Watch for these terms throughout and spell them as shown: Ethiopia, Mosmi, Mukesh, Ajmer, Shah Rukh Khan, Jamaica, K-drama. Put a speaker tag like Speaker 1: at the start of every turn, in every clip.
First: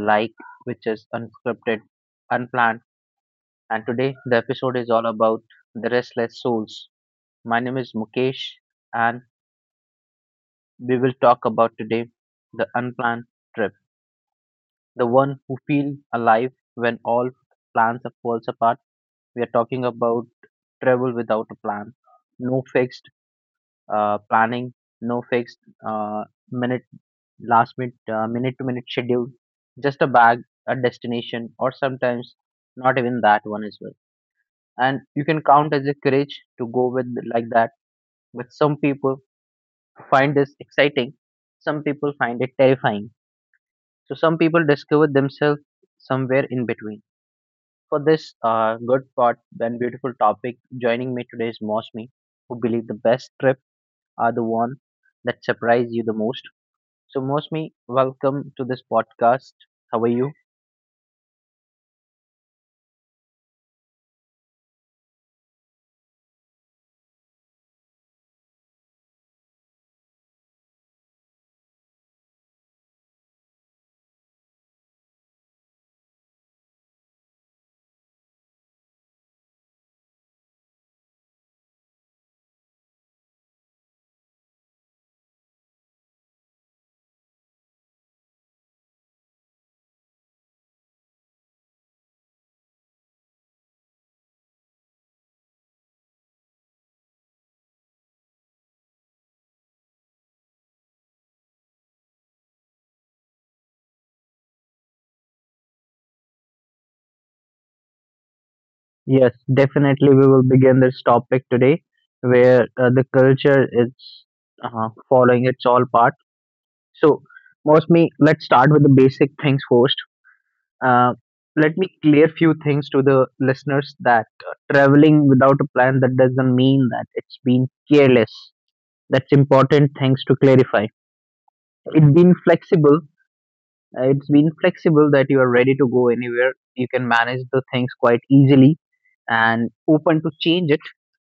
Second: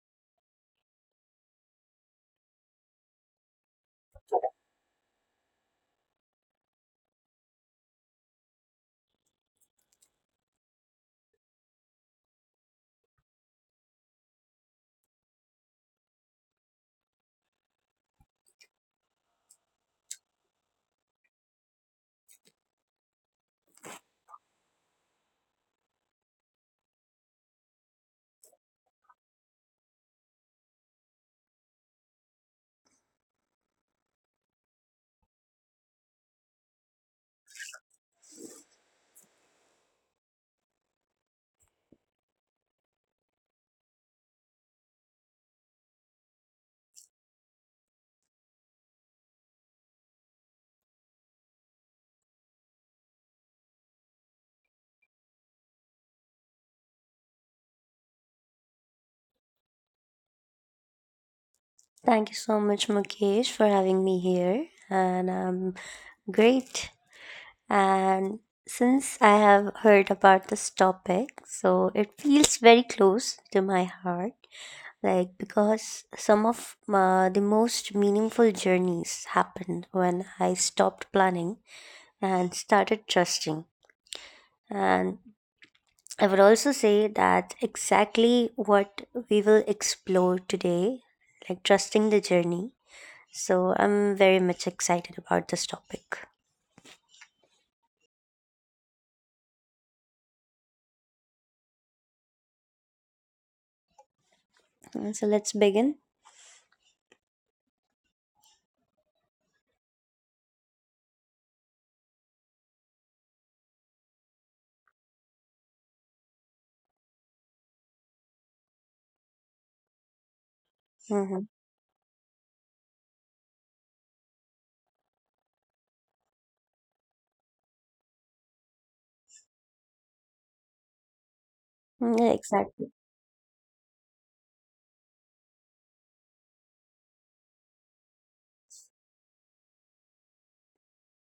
Speaker 1: like, which is unscripted, unplanned, and today the episode is all about the restless souls. My name is Mukesh, and we will talk about today the unplanned trip, the one who feel alive when all plans falls apart. We are talking about travel without a plan, no fixed planning, no fixed uh, minute, last minute, minute to minute schedule, just a bag, a destination, or sometimes not even that one as well. And you can count as a courage to go with like that. But some people find this exciting, some people find it terrifying. So some people discover themselves somewhere in between. For this good part and beautiful topic, joining me today is Mosmi, who believe the best trip are the one that surprise you the most. So, Mosmi, welcome to this podcast. How are you?
Speaker 2: Thank you so much, Mukesh, for having me here. And I'm great. And since I have heard about this topic, so it feels very close to my heart. Like, because some of the most meaningful journeys happened when I stopped planning and started trusting. And I would also say that exactly what we will explore today, like trusting the journey. So I'm very much excited about this topic. So let's begin.
Speaker 1: Yes, definitely. We will begin this topic today where the culture is following its all part. So, mostly, let's start with the basic things first. Uh,
Speaker 2: Mm-hmm.
Speaker 1: Let me clear few things to the listeners that traveling without a plan that doesn't mean that it's been careless. That's important things to clarify. It's been
Speaker 2: Yeah, exactly.
Speaker 1: flexible. It's been flexible that you are ready to go anywhere. You can manage the things quite easily and open to change it.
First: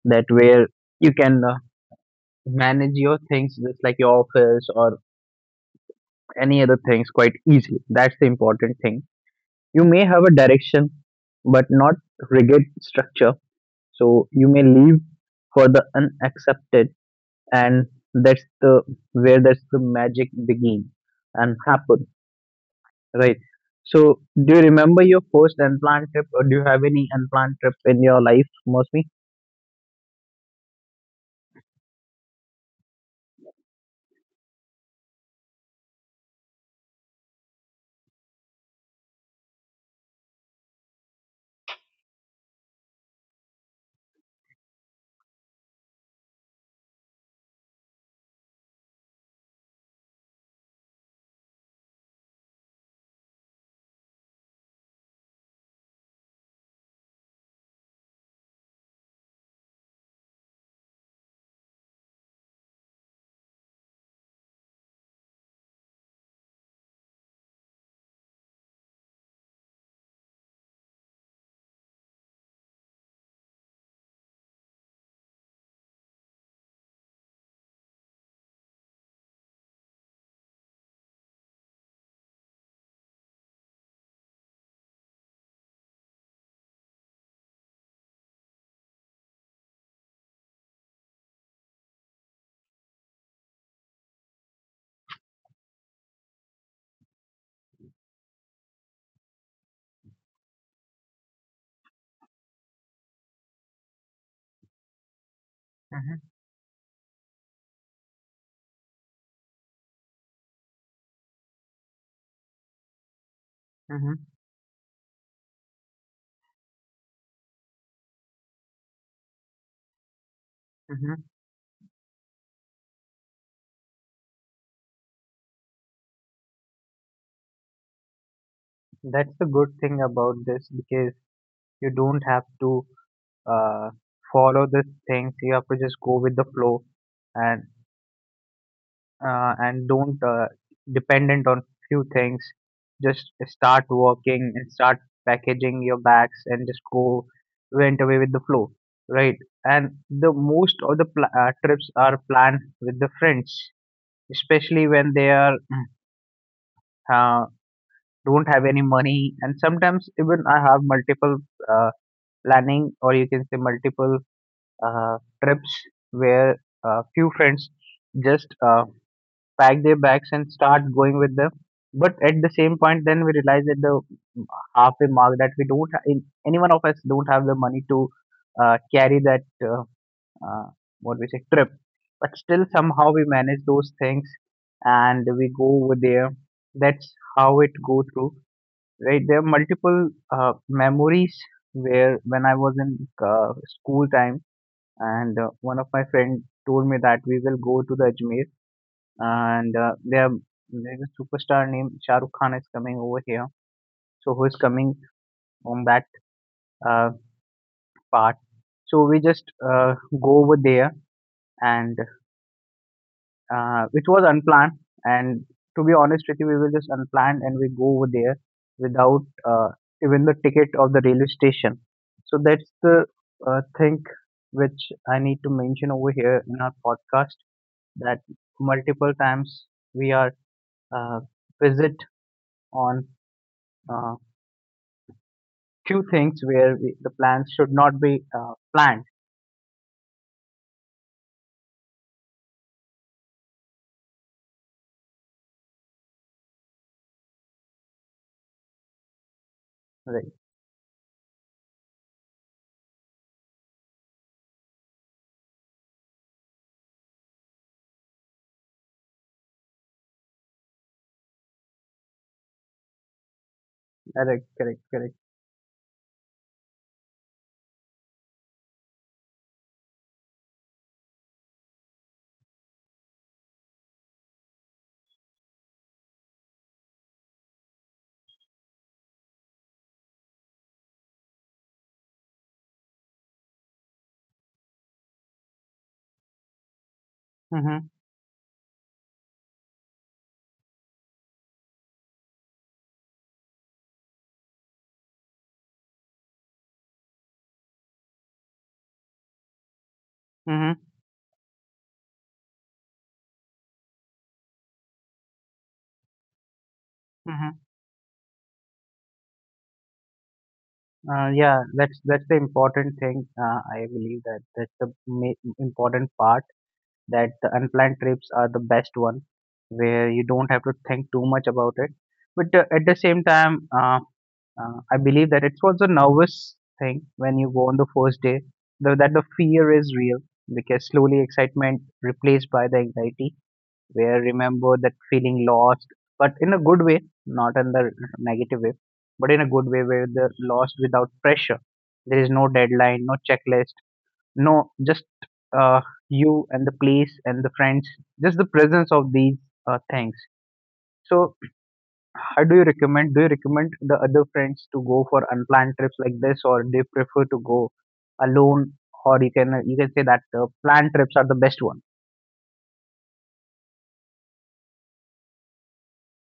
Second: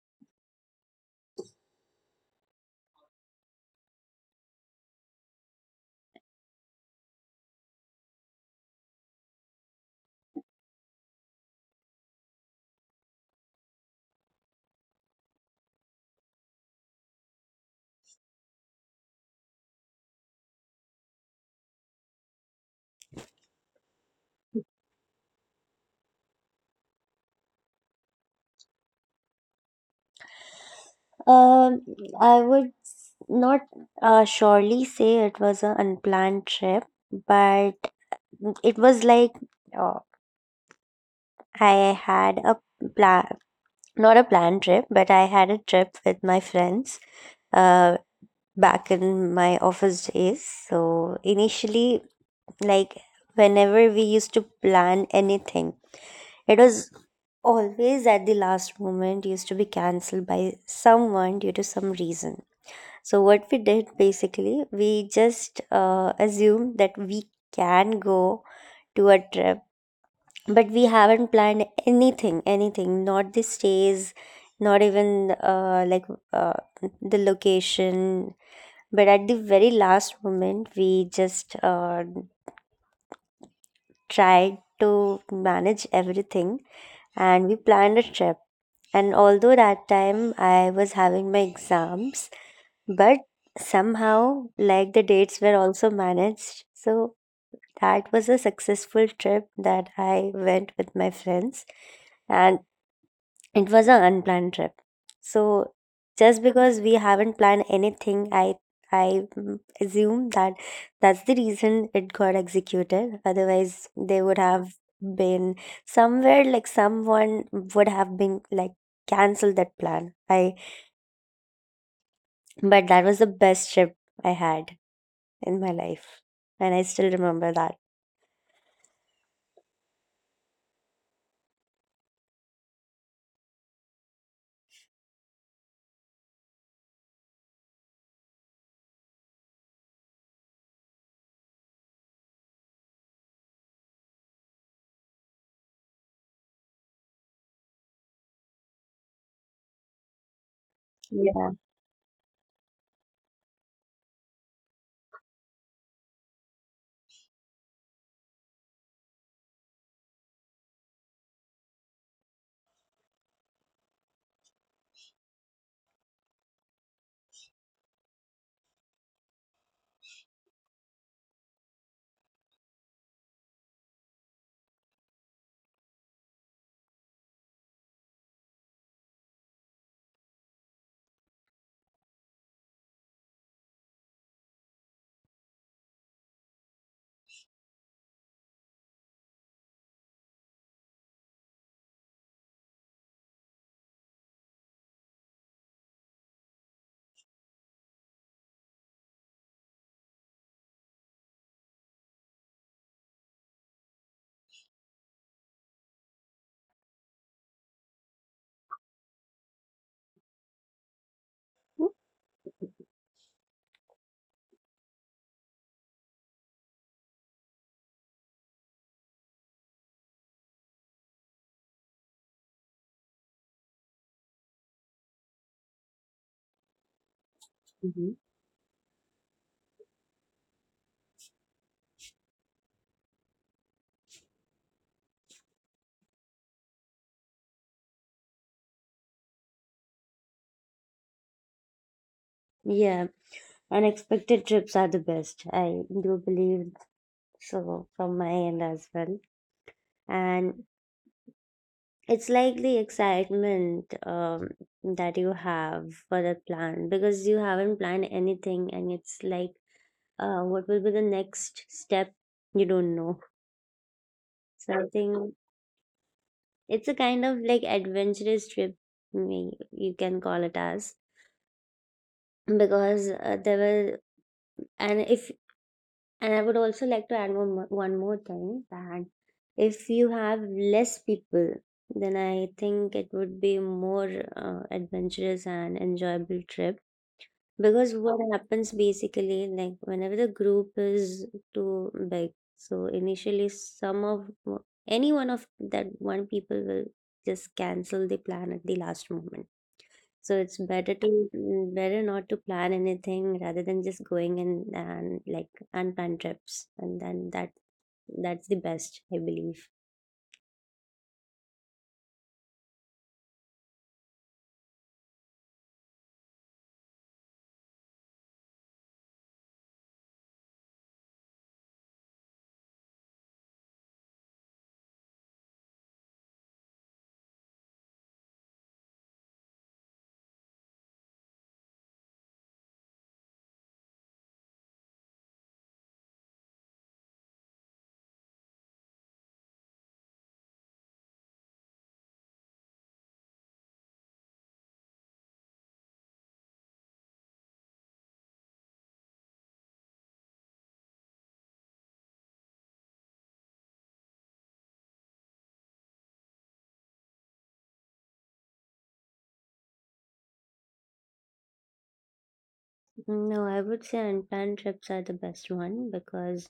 Speaker 1: That where you can manage your things just like your office or any other things quite easily. That's the important thing. You may have a direction, but not rigid structure. So you may leave for the unaccepted, and that's the that's the magic begin and happen. Right. So, do you remember your first unplanned trip, or do you have any unplanned trip in your life, Mostly?
Speaker 2: Um, I would not surely say it was an unplanned trip, but it was like uh, I had a plan, not a planned trip, but I had a trip with my friends. Uh, Back in my office days. So initially, like whenever we used to plan anything, it was always at the last moment used to be cancelled by someone due to some reason. So what we did basically, we just assumed that we can go to a trip, but we haven't planned anything, not the stays, not even uh, the location, but at the very last moment, we just tried to manage everything and we planned a trip. And although that time I was having my exams, but somehow, like the dates were also managed. So that was a successful trip that I went with my friends. And it was an unplanned trip. So
Speaker 1: hmm
Speaker 2: just because we haven't planned anything, I assume that that's the reason it got executed. Otherwise, they would
Speaker 1: hmm
Speaker 2: have been somewhere like someone would have been like canceled that plan. I
Speaker 1: hmm
Speaker 2: but that was the best trip I had in my life, and I still remember that.
Speaker 1: That's the good thing about this, because you don't have to uh, follow these things. You have to just go with the flow, and don't dependent on few things, just start working and start packaging your bags and just go went away with the flow, right? And the most of the
Speaker 2: Yeah.
Speaker 1: pl- uh, trips are planned with the friends, especially when they are uh, don't have any money, and sometimes even I have multiple uh, planning, or you can say multiple uh, trips where few friends just pack their bags and start going with them. But at the same point, then we realize at the halfway mark that we don't, ha- in, any one of us don't have the money to carry that uh, what we say trip. But still, somehow we manage those things and we go over there. That's how it go through, right? There are multiple memories where when I was in school time, and one of my friend told me that we will go to the Ajmer, and there's a superstar named Shah Rukh Khan is coming over here, so who is coming on that uh, part. So we just go over there, and it was unplanned. And to be honest with you, we were just unplanned, and we go over there without even the ticket of the railway station. So that's the thing which I need to mention over here in our podcast,
Speaker 2: Mhm.
Speaker 1: that multiple times we are uh, visit on uh, two things where we, the plans should not be planned.
Speaker 2: Yeah, unexpected trips are the best. I do believe so from my end as well.
Speaker 1: Right.
Speaker 2: And it's like the excitement that you have for the plan because you haven't planned anything, and it's like, what will be the next step? You don't know.
Speaker 1: Correct.
Speaker 2: So I
Speaker 1: Correct. Correct.
Speaker 2: think it's a kind of like adventurous trip, me you can call it as because there were and if. And I would also like to add one more thing that if you have less people, then I think it would be more adventurous and enjoyable trip. Because
Speaker 1: Mm-hmm.
Speaker 2: what happens basically, like whenever the group is too big, so initially some of any one of that one people will just cancel the plan at the last moment. So it's
Speaker 1: Mm-hmm.
Speaker 2: better to better not to plan anything rather than just going and like unplanned trips, and then that
Speaker 1: Mm-hmm.
Speaker 2: that's the best, I believe.
Speaker 1: Yeah, that's the important thing. I believe that that's the important part. That the unplanned trips are the best one, where you don't have to think too much about it. But at the same time, I believe that it's also nervous thing when you go on the first day. Though that the fear is real, because slowly excitement replaced by the anxiety, where remember that feeling lost, but in a good way, not in the negative way, but in a good way where the lost without pressure. There is no deadline, no checklist, no just uh, you and the place and the friends, just the presence of these things. So, how do you recommend? Do you recommend the other friends to go for unplanned trips like this, or do you prefer to go alone? Or you can say that planned trips are the best one.
Speaker 2: No, I would say unplanned trips are the best one because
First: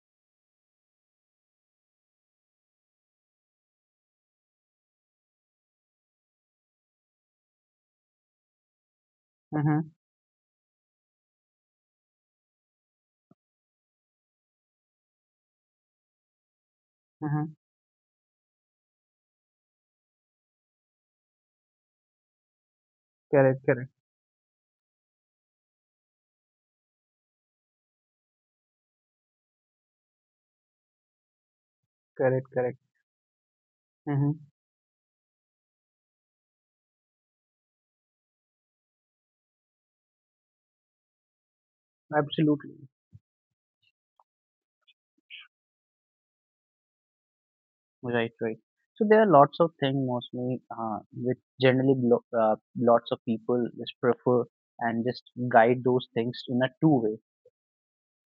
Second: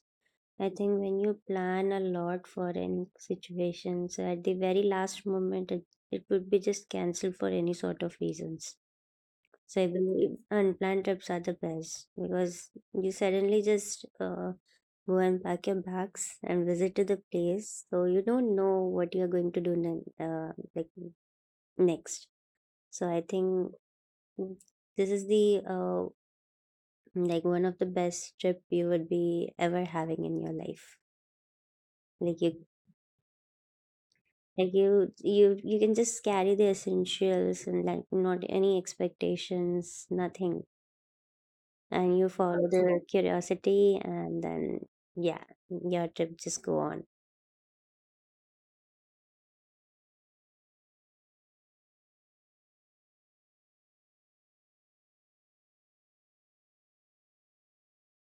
Speaker 2: I think when you plan a lot for any situation, so at the very last moment, it would be just cancelled for any sort of reasons. So I
Speaker 1: Mm-hmm,
Speaker 2: believe unplanned trips are the best because you suddenly just go and pack your bags and visit to the
Speaker 1: mm-hmm.
Speaker 2: place. So you don't know what you're going to do like next. So I
Speaker 1: Correct,
Speaker 2: think
Speaker 1: correct,
Speaker 2: mm, this is the like one of the best trip you would be ever having in your life. Like
Speaker 1: correct,
Speaker 2: you
Speaker 1: correct. Mm-hmm.
Speaker 2: like you can just carry the essentials and like not any expectations, nothing and you follow
Speaker 1: Absolutely.
Speaker 2: the curiosity and then yeah your trip just go on.
Speaker 1: Right, right. So there are lots of things mostly which generally lots of people just prefer and just guide those things in a two way.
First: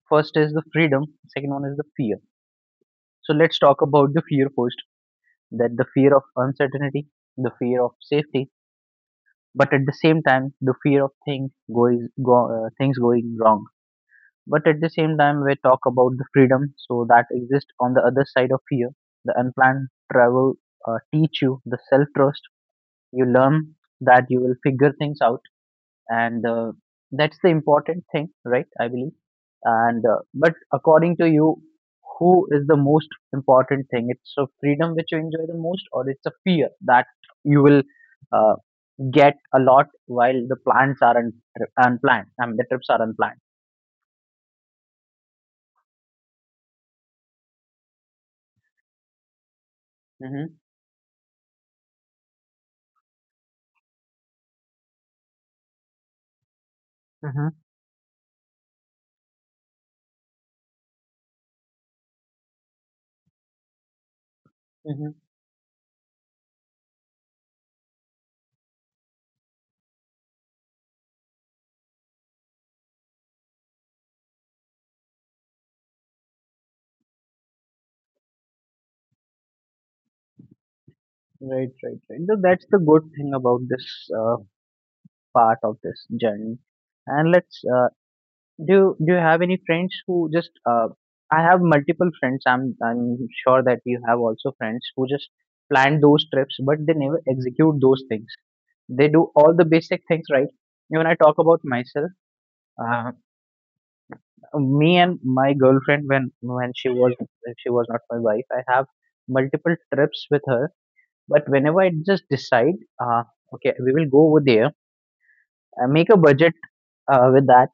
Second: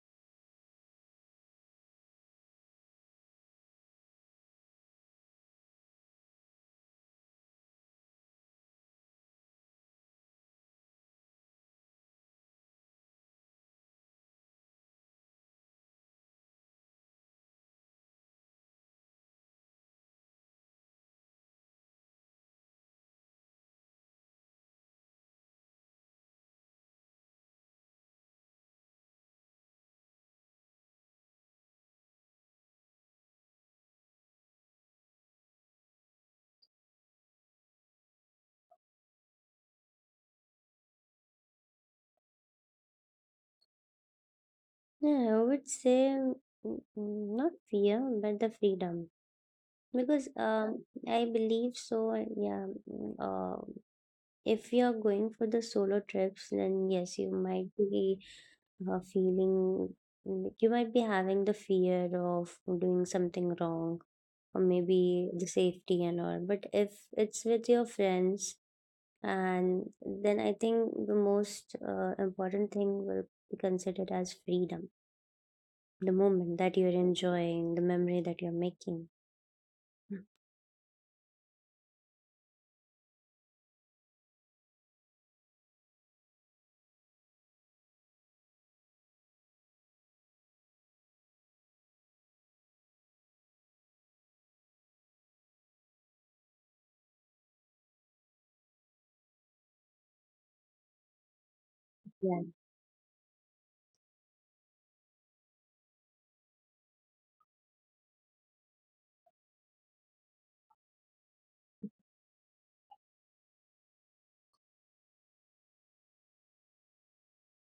Speaker 1: First is the freedom, second one is the fear. So let's talk about the fear first, that the fear of uncertainty, the fear of safety, but at the same time the fear of things going wrong. But at the same time, we talk about the freedom, so that exists on the other side of fear. The unplanned travel teach you the self trust. You learn that you will figure things out, and that's the important thing, right? I believe. And but according to you, who is the most important thing? It's a freedom which you enjoy the most, or it's a fear that you will uh, get a lot while the plans are unplanned. I mean, the trips are unplanned.
Speaker 2: Yeah, I would say not fear but the freedom, because
Speaker 1: Mm-hmm.
Speaker 2: I believe so. Yeah, mm, uh, if you're going for the solo trips then yes you might be feeling, you might be having the fear of doing something wrong or maybe
Speaker 1: Hmm.
Speaker 2: the safety and all, but if it's with your friends, and then I think the most important thing will be considered as freedom, the moment that you're enjoying, the memory that you're making. Mm.
Speaker 1: Right, right, right. So that's the good thing about this uh, part of this journey. And let's do. Do you have any friends who just? I have multiple friends. I'm sure that you have also friends who just plan those trips, but they never execute those things. They do all the basic things right. When I talk about myself,
Speaker 2: Yeah.
Speaker 1: uh, me and my girlfriend when she was not my wife, I have multiple trips with her. But whenever I just decide, uh, okay, we will go over there, I make a budget with that,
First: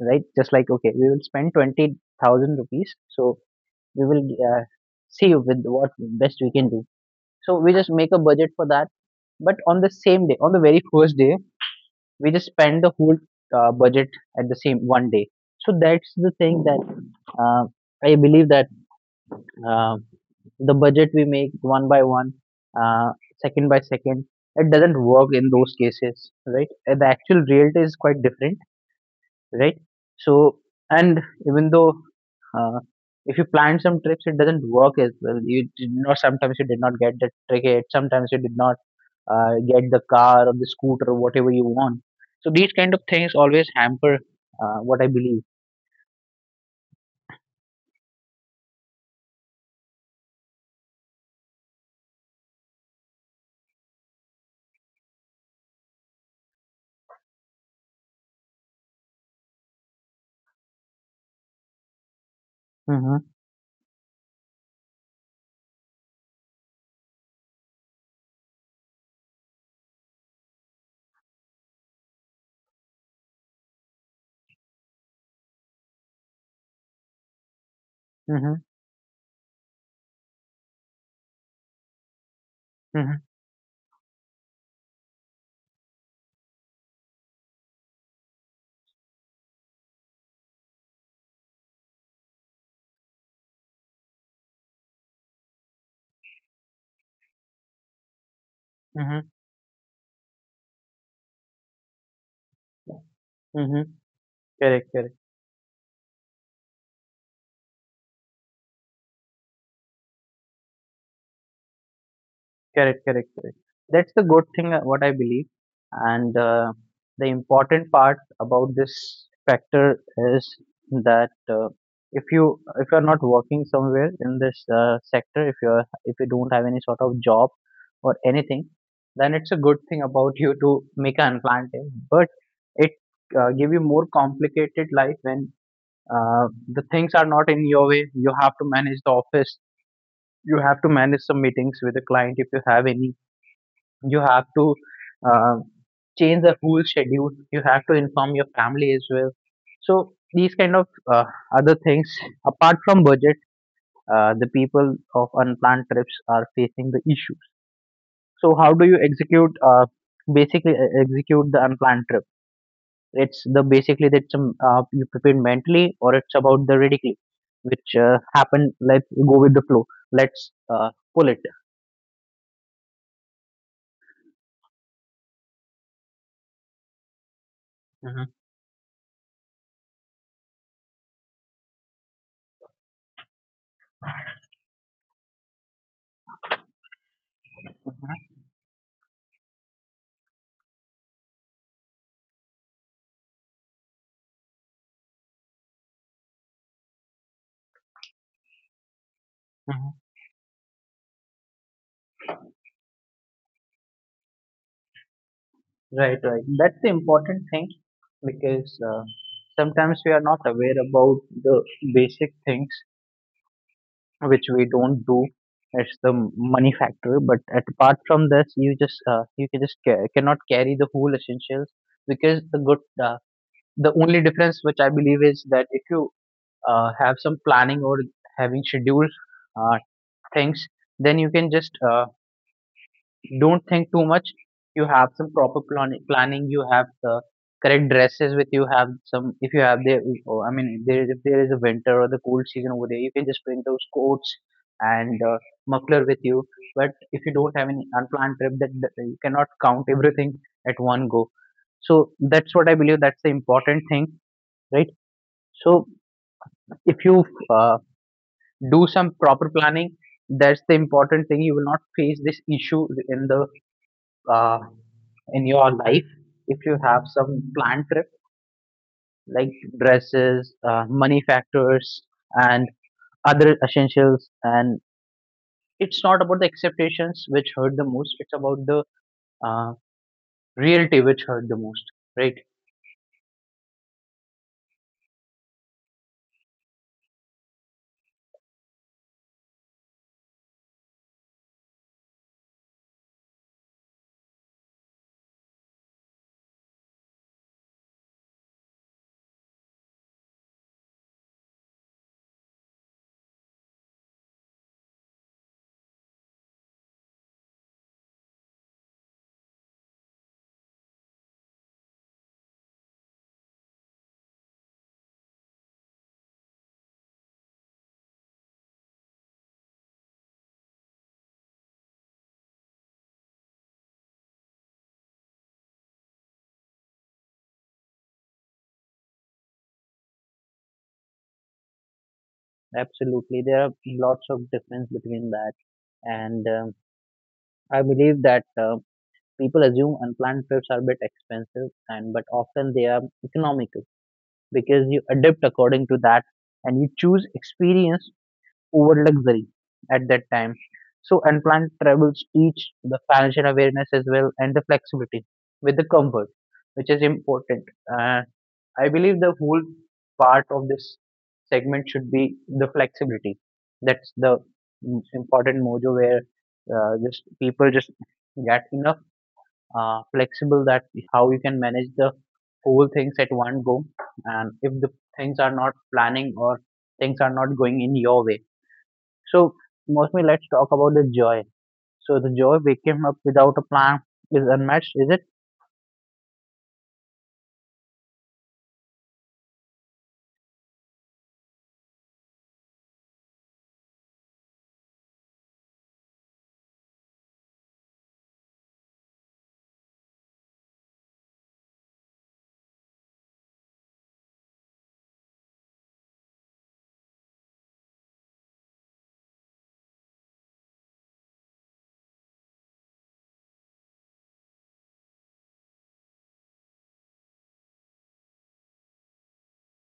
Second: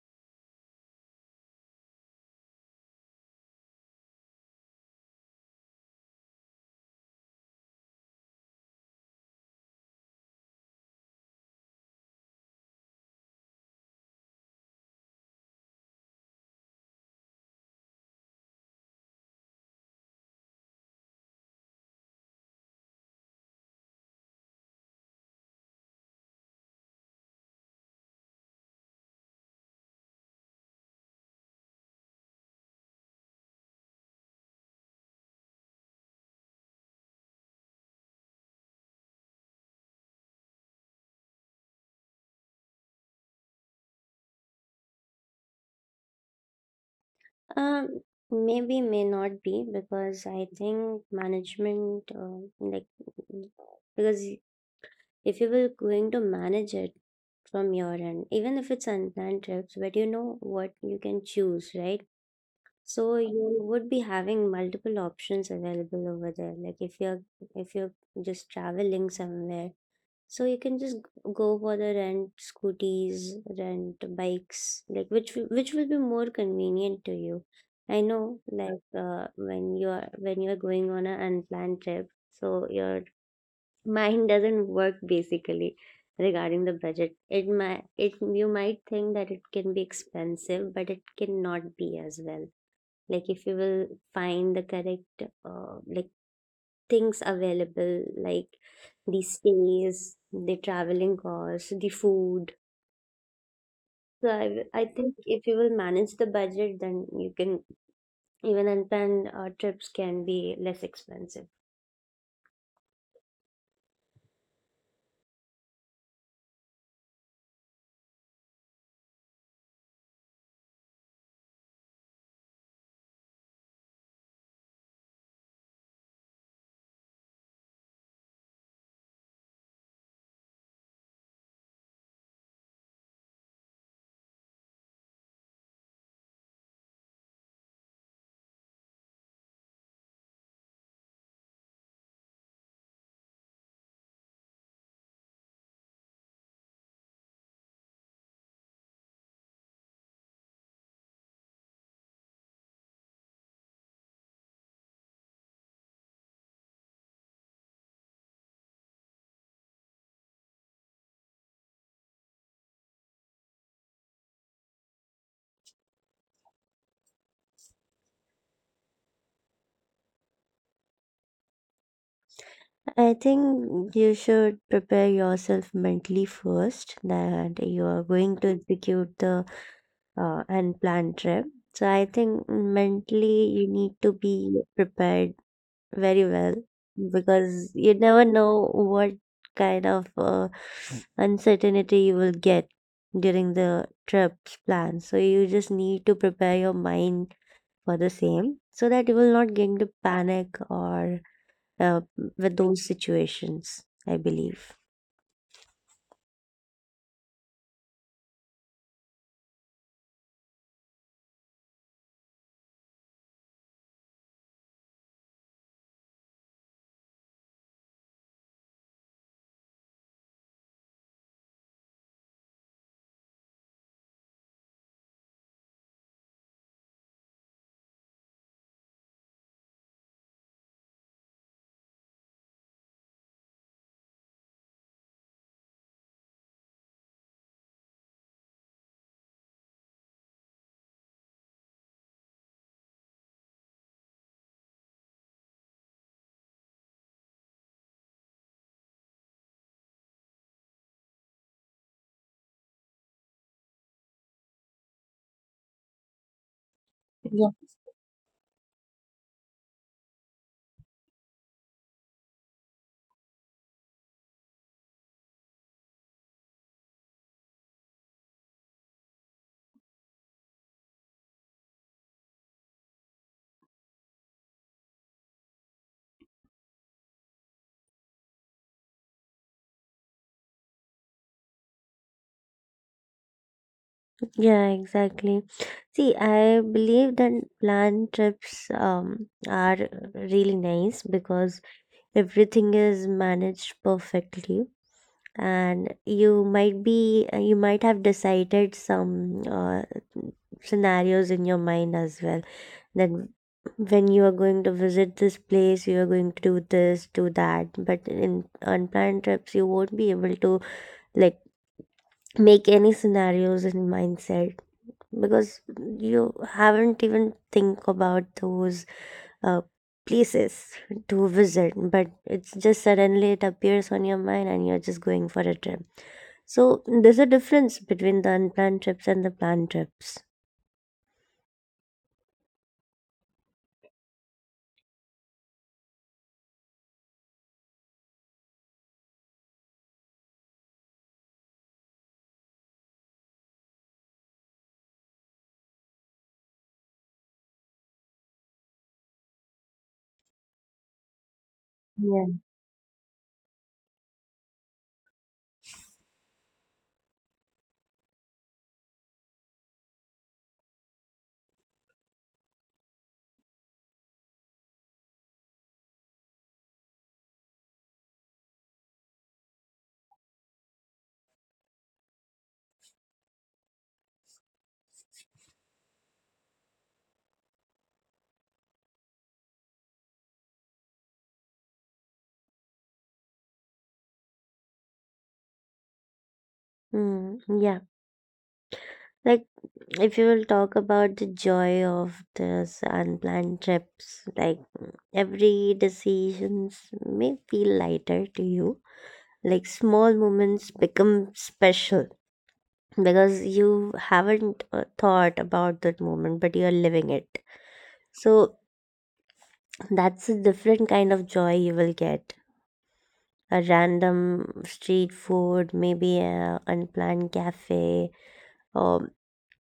Speaker 1: right? Just like, okay, we will spend 20,000 rupees. So we will see with what best we can do. So we just make a budget for that. But on the same day, on the very first day, we just spend the whole budget at the same one day. So that's the thing that uh, I believe that uh, the budget we make one by one, uh, second by second, it doesn't work in those cases, right? The actual reality is quite different, right? So, and even though uh, if you plan some trips, it doesn't work as well. You did not, sometimes you did not get the ticket, sometimes you did not get the car or the scooter or whatever you want. So, these kind of things always hamper what I believe.
Speaker 2: um Maybe may not be because I think management mm, because if you were going to manage it from your end, even if it's unplanned trips, but you know what you can choose, right? So
Speaker 1: Mm-hmm,
Speaker 2: you would be having multiple options available over there. Like if you're just traveling somewhere, so you can just go for the rent scooties, rent bikes, like which will be more convenient to you. I know,
Speaker 1: mm-hmm,
Speaker 2: like when you're going on an unplanned trip, so your
Speaker 1: mm-hmm,
Speaker 2: mind doesn't work basically regarding the budget. It might it you might think that it can be expensive, but it cannot be as well. Like if you will find the correct like things available like the
Speaker 1: mm-hmm,
Speaker 2: stays, the traveling costs, the food.
Speaker 1: mm-hmm.
Speaker 2: So I
Speaker 1: Correct,
Speaker 2: think
Speaker 1: correct.
Speaker 2: if you will manage the budget then you can even unplanned trips can be less expensive.
Speaker 1: Correct, correct, correct. That's the good thing, what I believe. And the important part about this factor is that if you're not working somewhere in this sector, if you don't have any sort of job or anything, then it's a good thing about you to make an planting. But it give you more complicated life when the things are not in your way. You have to manage the office. You have to manage some meetings with the client if you have any, you have to uh, change the whole schedule, you have to inform your family as well, so these kind of uh, other things apart from budget, the people of unplanned trips are facing the issues. So how do you execute basically execute the unplanned trip? It's the basically that's you prepare mentally, or it's about the ridiculous which happen, let's go with the flow, let's pull it.
Speaker 2: I think you should prepare yourself mentally first that you are
Speaker 1: Mhm.
Speaker 2: going to execute the unplanned trip. So I think mentally you need to be prepared very well because you never know what kind of uncertainty you will get during the trip's plan. So you just need to prepare your mind for the same so that you will not get
Speaker 1: Mhm.
Speaker 2: into panic or uh, with those situations, I believe.
Speaker 1: Right, right. That's the important thing, because sometimes we are not aware about the basic things which we don't do. It's the money factor, but apart from this, you just you can just cannot carry the whole essentials because the good, the only difference which I believe is that if you have some planning or having scheduled uh, things, then you can just don't think too much. You have some proper planning, you have the correct dresses with you. Have some, if you have the, if there is a winter or the cold season over there, you can just bring those coats and muffler with you. But if you don't have any unplanned trip, that you cannot count everything at one go. So that's what I believe, that's the important thing, right? So if you uh, do some proper planning, that's the important thing. You will not face this issue in the uh, in your life if you have some planned trip, like dresses, money factors, and other essentials. And it's not about the expectations which hurt the most, it's about the uh, reality which hurt the most, right?
Speaker 2: Yeah, exactly. See, I believe that planned trips are really nice because everything is managed perfectly and you might be you might have decided some scenarios in your mind as well, that when you are going to visit this place you are going to do this do that, but in unplanned trips you won't be able to like make any scenarios in mindset, because you haven't even think about those uh, places to visit, but it's just suddenly it appears on your mind and you're just going for a trip. So there's a difference between the unplanned trips and the planned trips.
Speaker 1: Absolutely. There are lots of difference between that. And I believe that people assume unplanned trips are a bit expensive, and but often they are economical because you adapt according to that and you choose experience over luxury at that time. So unplanned travels
Speaker 2: Yeah.
Speaker 1: teach the financial awareness as well, and the flexibility with the comfort, which is important. Uh, I believe the whole part of this segment should be the flexibility. That's the important mojo where just people just get enough flexible, that how you can manage the whole things at one go. And if the things are not planning, or things are not going in your way, so, mostly let's talk about the joy. So the joy waking up without a plan is unmatched, is it?
Speaker 2: Yeah. Like if you will talk about the joy of this unplanned trips, like every decisions may feel lighter to you. Like small moments become special because you haven't thought about that moment, but you're living it. So that's a different kind of joy you will get. A random street food, maybe a unplanned cafe, or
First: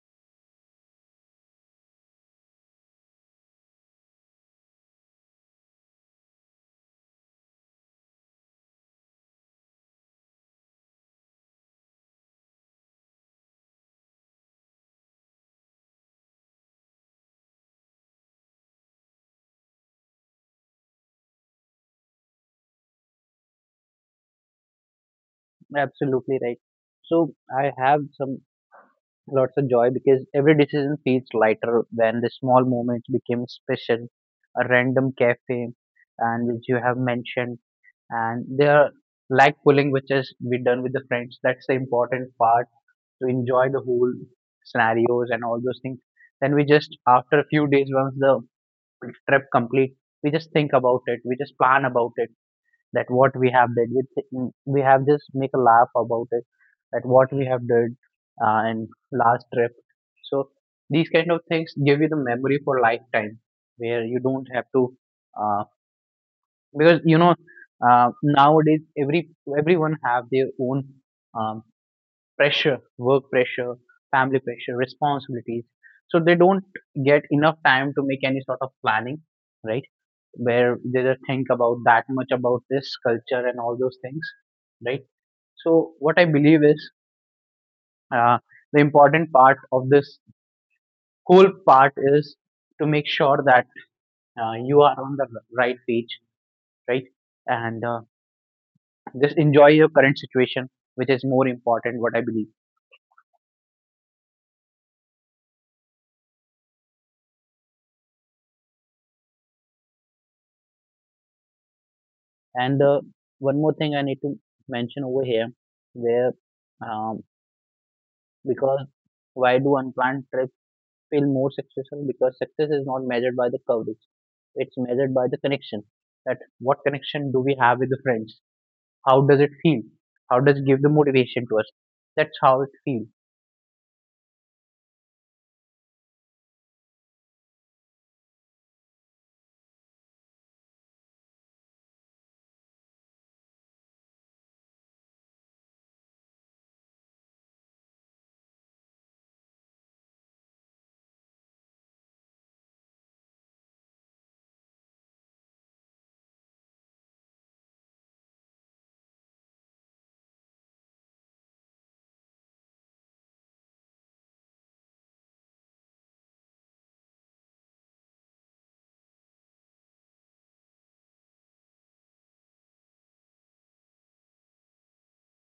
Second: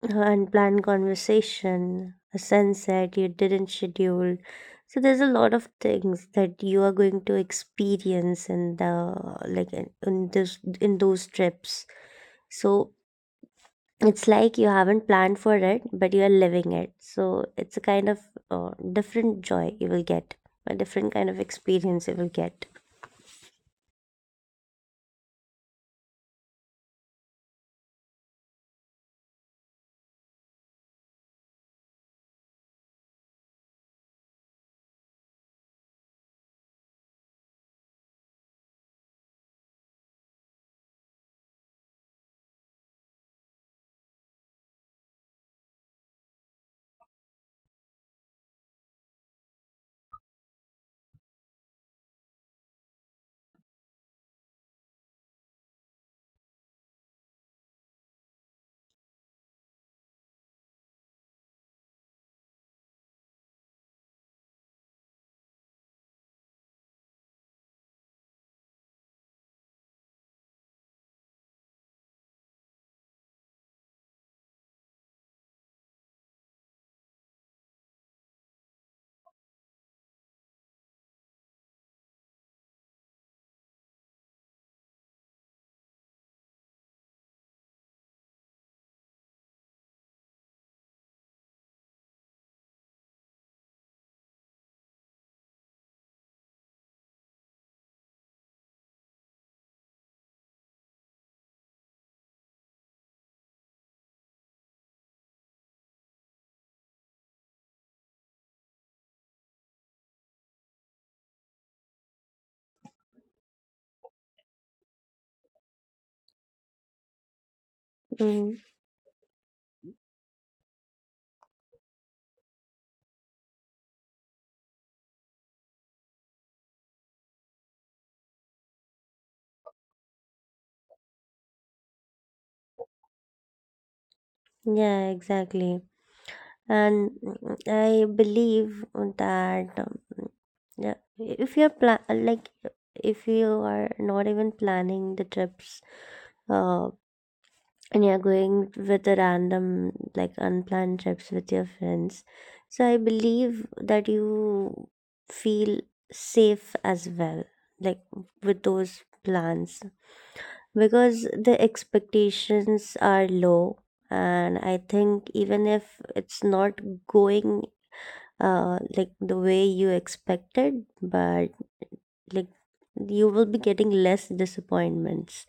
Speaker 2: unplanned conversation, a sunset you didn't schedule. So there's a lot of things that you are going to experience in the like in this in those trips. So it's like you haven't planned for it, but you are living it. So it's a kind of different joy you will get, a different kind of experience you will get.
Speaker 1: Absolutely right. So I have some lots of joy because every decision feels lighter when the small moments became special. A random cafe, and which you have mentioned, and they are like pulling, which is we done with the friends. That's the important part to enjoy the whole scenarios and all those things. Then we just, after a few days once the trip complete, we just think about it, we just plan about it, that what we have did we, we have just make a laugh about it that what we have did and last trip. So these kind of things give you the memory for lifetime, where you don't have to uh, because you know nowadays everyone have their own um, pressure, work pressure, family pressure, responsibilities, so they don't get enough time to make any sort of planning, right? Where they don't think about that much about this culture and all those things, right? So what I believe is uh, the important part of this whole part is to make sure that you are on the right page, right? And just enjoy your current situation, which is more important, what I believe. And one more thing I need to mention over here, where um,
Speaker 2: Mm,
Speaker 1: because why do unplanned trips feel more successful? Because success is not measured by the coverage. It's measured by the connection. That what connection do we have with the friends? How does it feel? How does it give the motivation to us? That's how it feels.
Speaker 2: yeah, exactly. And I believe that yeah if you're like if you are not even planning the trips uh, and you're going with a random like unplanned trips with your friends, so I believe that you feel safe as well, like with those plans, because the expectations are low, and I think even if it's not going like the way you expected, but like you will be getting less disappointments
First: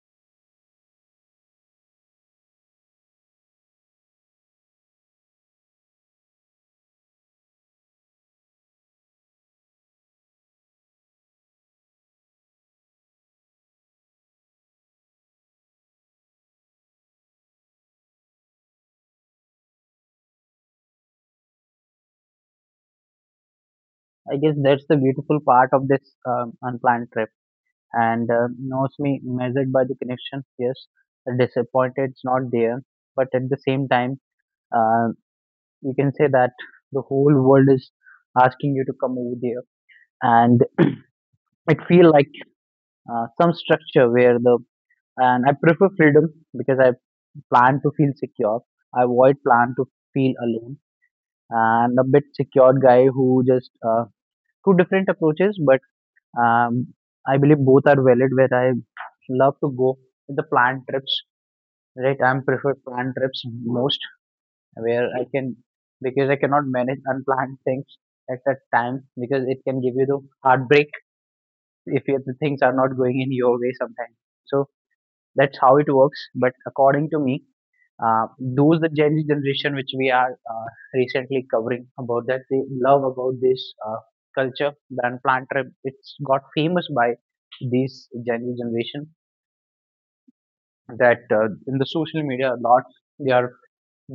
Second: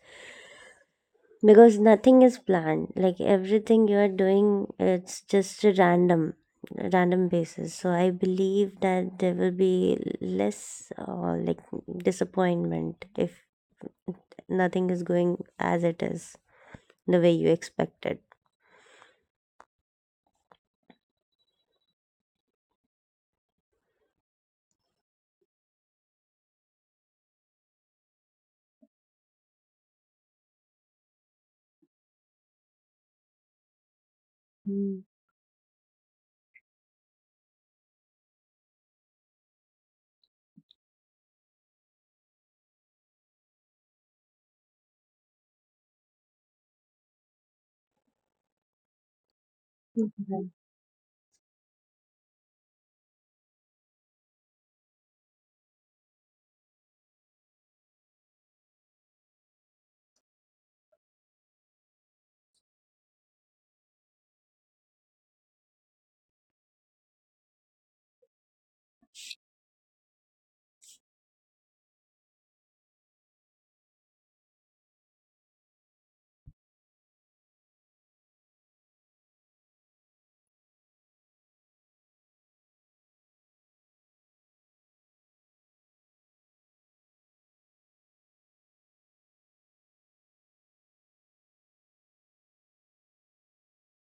Speaker 2: because nothing is planned, like everything you are doing it's just a random basis. So I believe that there will be less like disappointment if nothing is going as it is the way you expected.
Speaker 1: I guess that's the beautiful part of this unplanned trip. And knows me measured by the connection. Yes, disappointed it's not there, but at the same time,
Speaker 2: Mm.
Speaker 1: uh, you can say that the whole world is asking you to come over there, and it feel like some structure where the, and I prefer freedom because I plan to feel secure. I avoid plan to feel alone, and a bit secured guy who just two different approaches, but um, I believe both are valid. Where I love to go with the planned trips, right? I'm prefer planned trips most, where I can, because I cannot manage unplanned things at that time because it can give you the heartbreak if you, the things are not going in your way sometimes. So that's how it works. But according to me, those the Gen Z generation which we are recently covering about, that they love about this culture brand plant trip. It's got famous by this Gen Z generation, that in the social media a lot they are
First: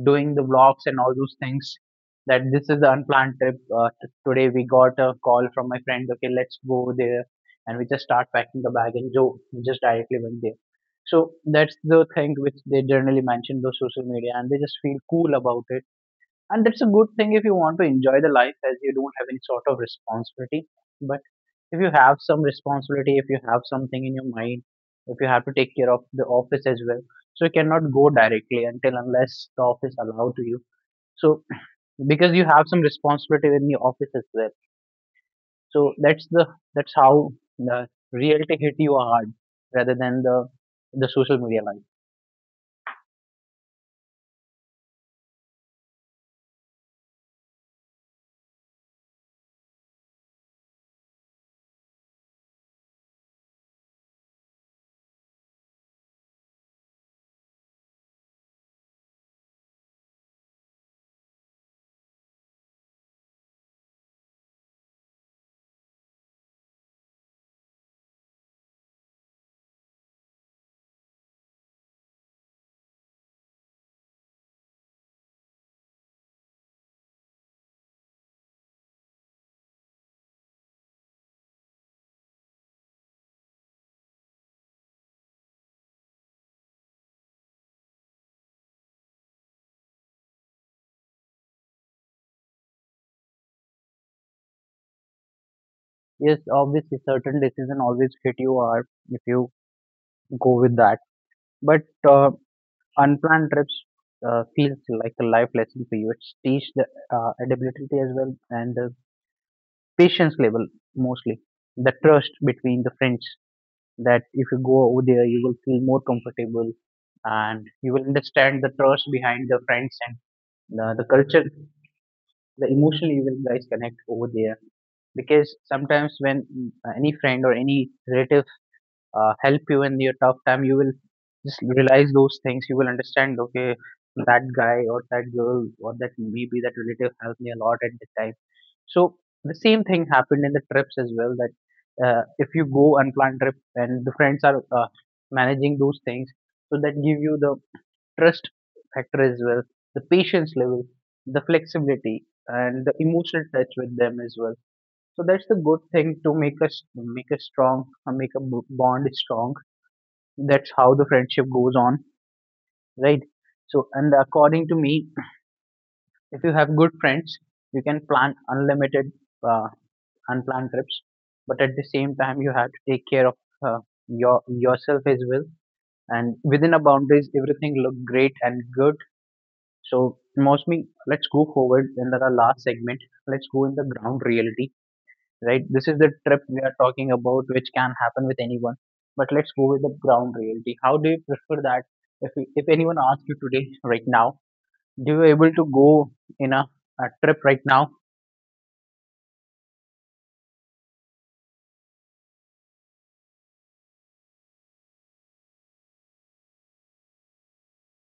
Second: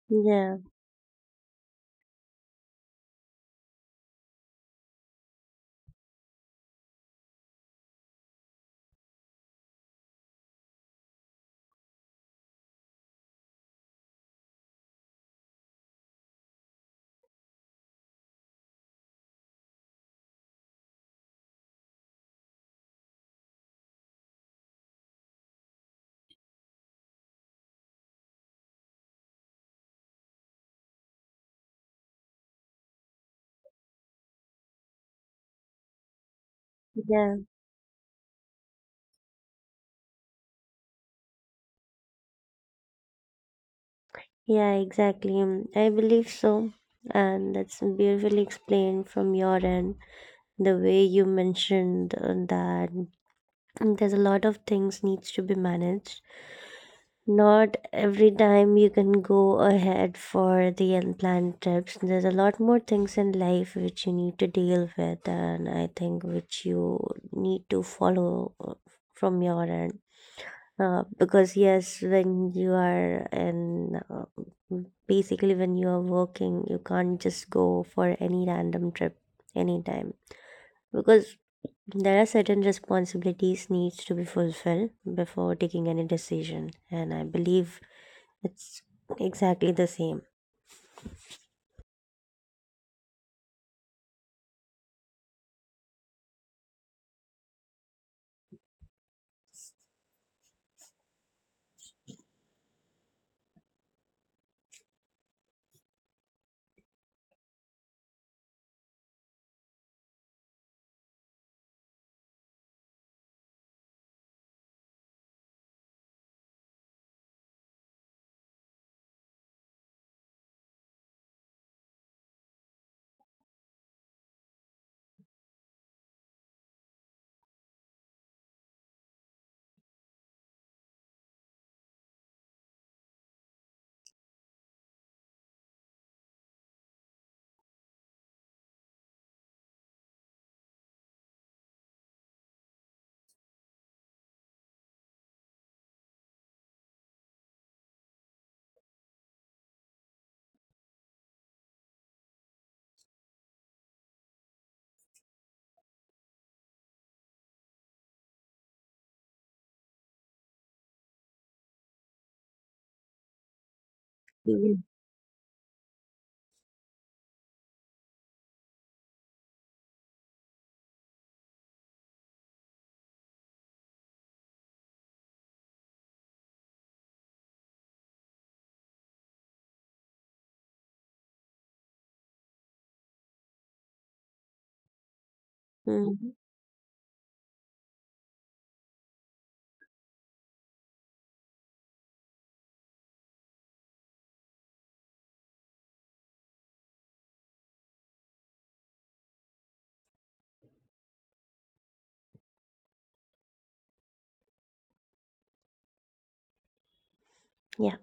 Speaker 1: doing the
Speaker 2: Yeah.
Speaker 1: vlogs and all those things, that this is the unplanned trip. Today we got a call from my friend, okay, let's go there. And we just start packing the bag and go. We just directly went there. So that's the thing which they generally mention those social media, and they just feel cool about it. And that's a good thing if you want to enjoy the life as you don't have any sort of responsibility. But if you have some responsibility, if you have something in your mind, if you have to take care of the office as well, so you cannot go directly until unless the office allow to you, so because you have some responsibility in the office as well. So that's the, that's how
Speaker 2: Yeah.
Speaker 1: the reality hit you hard, rather than the social media life.
Speaker 2: Yeah, exactly. I believe so. And that's beautifully explained from your end, the way you mentioned that there's a lot of things needs to be managed. Not every time you can go ahead for the unplanned trips. There's a lot more things in life which you need to deal with, and I think which you need to follow from your end, because yes, when you are in basically when you are working you can't just go for any random trip anytime, because there are certain responsibilities needs to be fulfilled before taking any decision, and I believe it's exactly the same.
Speaker 1: Yes, obviously certain decision always hit you hard if you go with that. But uh, unplanned trips feels like a life lesson for you. It's teach the adaptability as well, and the patience level mostly. The trust between the friends, that if you go over there, you will feel more comfortable, and you will understand the trust behind the friends and the culture, the emotionally you will guys connect over there. Because sometimes when any friend or any relative help you in your tough time, you will just realize those things, you will understand okay, that guy or that girl or that maybe that relative helped me a lot at the time. So the same thing happened in the trips as well, that if you go unplanned trip and the friends are managing those things, so that give you the trust factor as well, the patience level, the flexibility, and the emotional touch with them as well. So that's the good thing to make us, make us strong, make a bond strong. That's how the friendship goes on, right? So and according to
Speaker 2: Mhm.
Speaker 1: me, if you have good friends, you can plan unlimited uh, unplanned trips. But at the same time, you have to take care of uh, your yourself as well, and within a boundaries everything look great and good. So mostly let's go forward in the last segment, let's go in the ground reality, right? This is the
Speaker 2: Mhm.
Speaker 1: trip we are talking about, which can happen with anyone. But let's go with the ground reality. How do you prefer that? If you- if anyone asks you today, right now, do you able to go in a trip right now?
Speaker 2: Yeah.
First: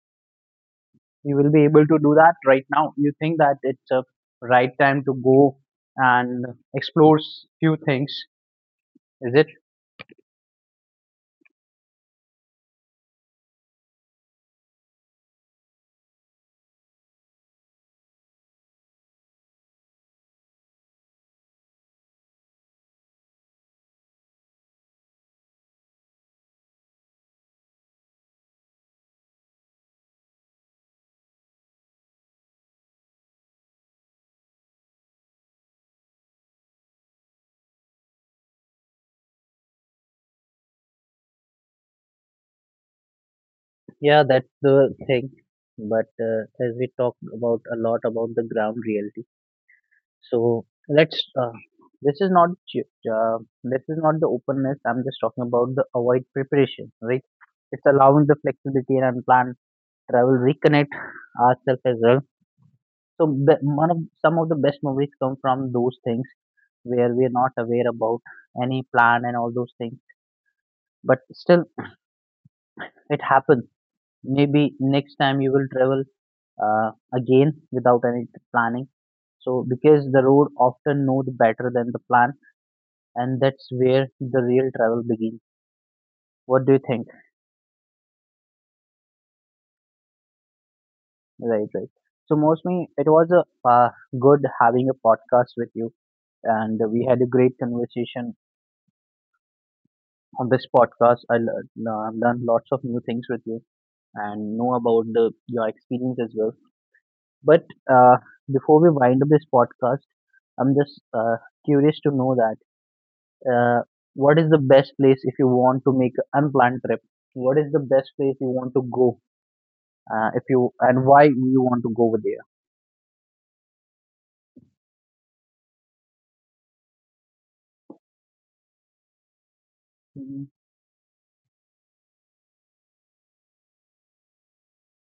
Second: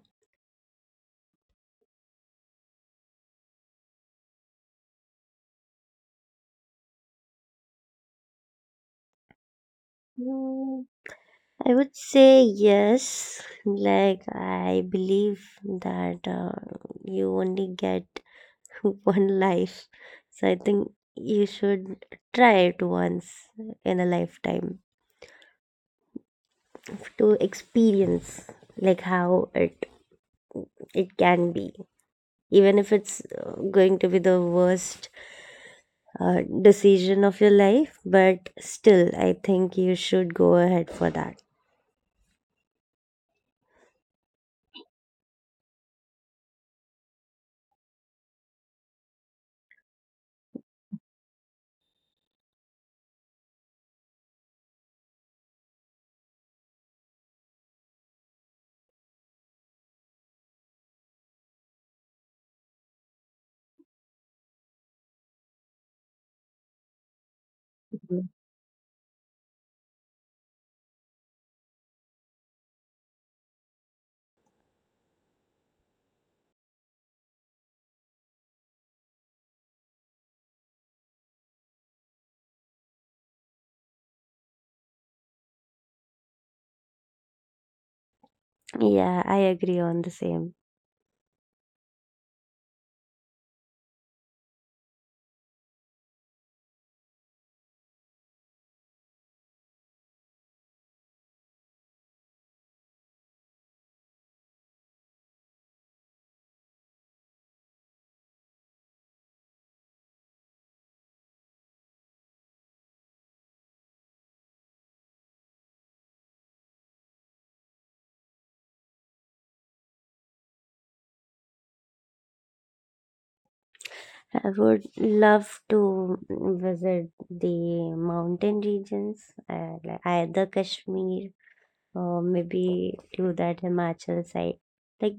Speaker 1: You will be able to do that right now. You think that it's a right time to go and explore few things, is it?
Speaker 2: Mm, I would say yes. Like I believe that you only get one life, so I think you should try it once in a lifetime to experience like how it it can be. Even if it's going to be the worst decision of your life, but still I think you should go ahead for that.
Speaker 1: Yeah, that's the thing. But as we talk about a lot about the ground reality. So let's. This is not. Uh, this is not the openness. I'm just talking about the avoid preparation, right? It's allowing the flexibility and unplanned travel, reconnect ourselves as well. So the, one of some of the best movies come from those things where we are not aware about any plan and all those things, but still it happens. Maybe next time you will travel again without any planning. So because the road often knows better than the plan, and that's where the real travel begins. What do you think?
Speaker 2: Yeah, I agree on the same.
Speaker 1: Right, right. So, mostly it was a good having a podcast with you, and we had a great conversation on this podcast. I learned, learned lots of new things with you and know about the, your experience as well. But uh, before we wind up this podcast, I'm just curious to know that uh, what is the best place if you want to make an unplanned trip? What is the best place you want to go if you, and why you want to go over there?
Speaker 2: I would love to visit the mountain regions, like
Speaker 1: Hmm.
Speaker 2: either Kashmir or maybe to that Himachal side. Like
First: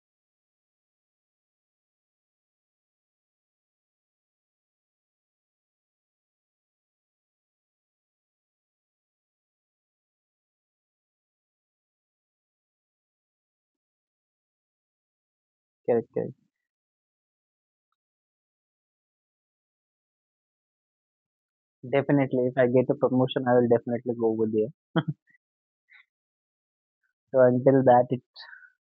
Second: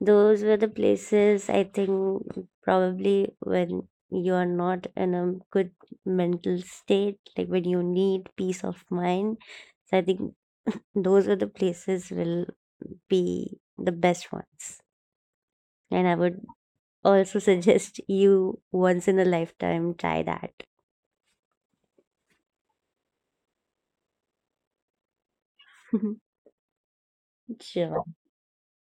Speaker 2: those were the places I think probably when you are not in a good mental state, like when you need peace of mind. So I think those are the places will be the best ones. And
Speaker 1: Correct,
Speaker 2: I
Speaker 1: correct.
Speaker 2: would also suggest you once in a lifetime try that.
Speaker 1: Definitely, if I get a promotion, I will definitely go over there.
Speaker 2: Mhm.
Speaker 1: So until
Speaker 2: Sure.
Speaker 1: that, it,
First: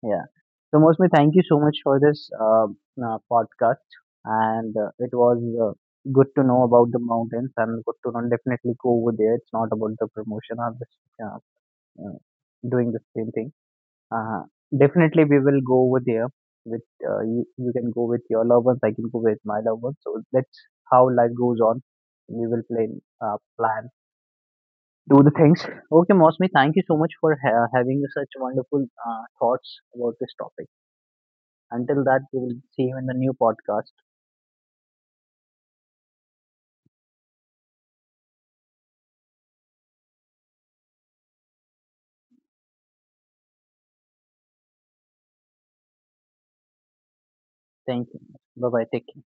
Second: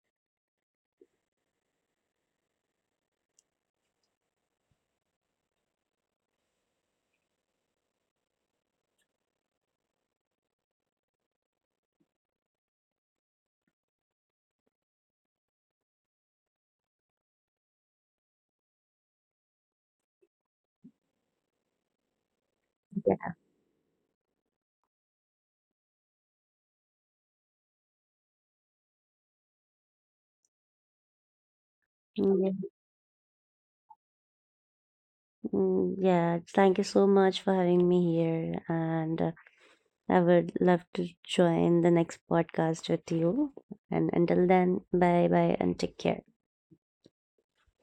Speaker 1: yeah. So mostly, thank you so much for this podcast, and it was uh, good to know about the mountains, and good to know definitely go over there. It's not about the promotion or this uh, uh, doing the same thing. Uh, definitely, we will go over there. With you, you can go with your loved ones. I can go with my loved ones. So that's how life goes on. We will plan, plan, do the things. Okay, Mosmi, thank you so much for having such wonderful thoughts about this topic. Until that, we will
Speaker 2: Yeah.
Speaker 1: see you in the new podcast.
Speaker 2: Yeah. Thank you so much for having me here. And I would love to join the next podcast with you. And until then, bye bye and take care.
Speaker 1: Thank you. Bye bye. Take